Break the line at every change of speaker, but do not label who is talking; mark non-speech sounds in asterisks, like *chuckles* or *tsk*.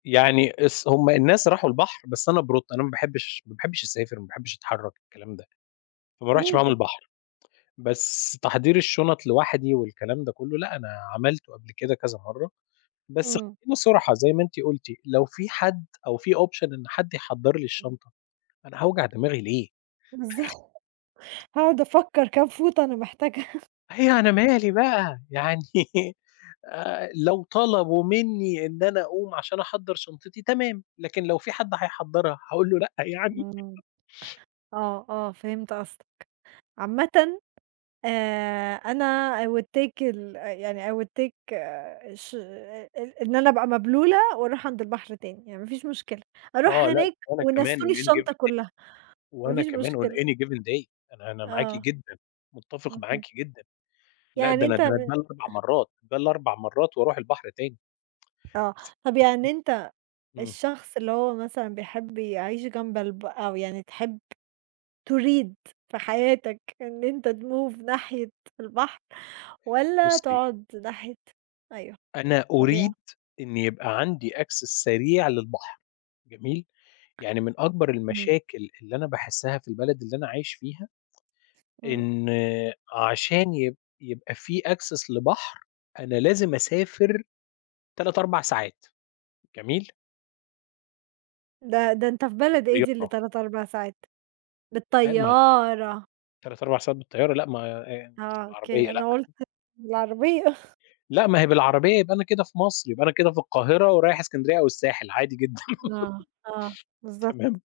يعني اس هُم الناس راحوا البحر بس أنا بروطة، أنا ما باحبش ما باحبش أسافر، ما باحبش أتحرّك، الكلام ده، فما رُحتش
ليه
معاهم
كده؟
البحر. بس تحضير الشنط لوحدي والكلام ده كله، لأ أنا عملته قبل كده كذا مرة، بس
إمم.
خلينا صُرحا زي ما أنتِ قُلتِ، لو في حد أو في Option إن حد يحضّر لي
إمم.
الشنطة، أنا هاوجع دماغي ليه؟!
إزاي، *chuckles*
*chuckles*
هاقعد أفكّر كام فوطة أنا محتاجها.
إيه، أنا مالي بقى! يعني آآ، لو طلبوا مني إن أنا أقوم عشان احضّر شنطتي تمام، لكن لو في حد هيحضّرها هاقول له لأ، يعني؟
إمم
*chuckles*
آه، آه، فهمت قصدك. عامةً آآ، أنا I will take ال يعني I will take آآ، ش إ إ إن أنا أبقى مبلولة وأرُوح عند البحر تاني، يعني ما فيش مشكلة، أرُوح
آه لأ
هناك
وأنا كمان On
ونسّوني
any
الشنطة
given day
كلها، ما
وأنا
فيش
كمان On
مشكلة.
any given day، أنا أنا معاكِ
آه.
جدًا، متفق معاكِ
اهم.
جدًا. لأ، ده
يعني
أنا
أنت م
ده أنا ده ال4
إه
مرات، ده ال4 مرات وأرُوح البحر تاني
آه،
بس
طَب يعني
أصلًا
أنت
إمم.
الشخص اللي هو مثلًا بيحب يعيش جنب الب أو يعني تحب تريد في حياتك إن أنت تMove ناحية البحر والّا
بُصي
تقعد ناحية أيوه،
أنا أريد
طبيعة.
إن يبقى عندي Access سريع للبحر، جميل، يعني من أكبر
إمم.
المشاكل اللي أنا باحسها في البلد اللي أنا عايش فيها
امم.
إن عشان يب يبقى في Access لبحر أنا لازم أسافر 3، 4 ساعات، جميل.
ده ده أنت في بلد إيه دي اللي
بالطيارة.
3، 4 ساعات؟
أيو ما ت
بالطيارة!
3، 4 ساعات بالطيارة، لأ، ما إيه
آه،
*tsk*
أوكي،
العربية لأ.
أنا قُلت بالعربية. *chuckles*
لأ ما هي بالعربية يبقى أنا كده في مصر، يبقى أنا كده في القاهرة، ورايح إسكندرية أو الساحل، عادي جدًا
آه، آه،
*giggles*
بالضبط.
تمام.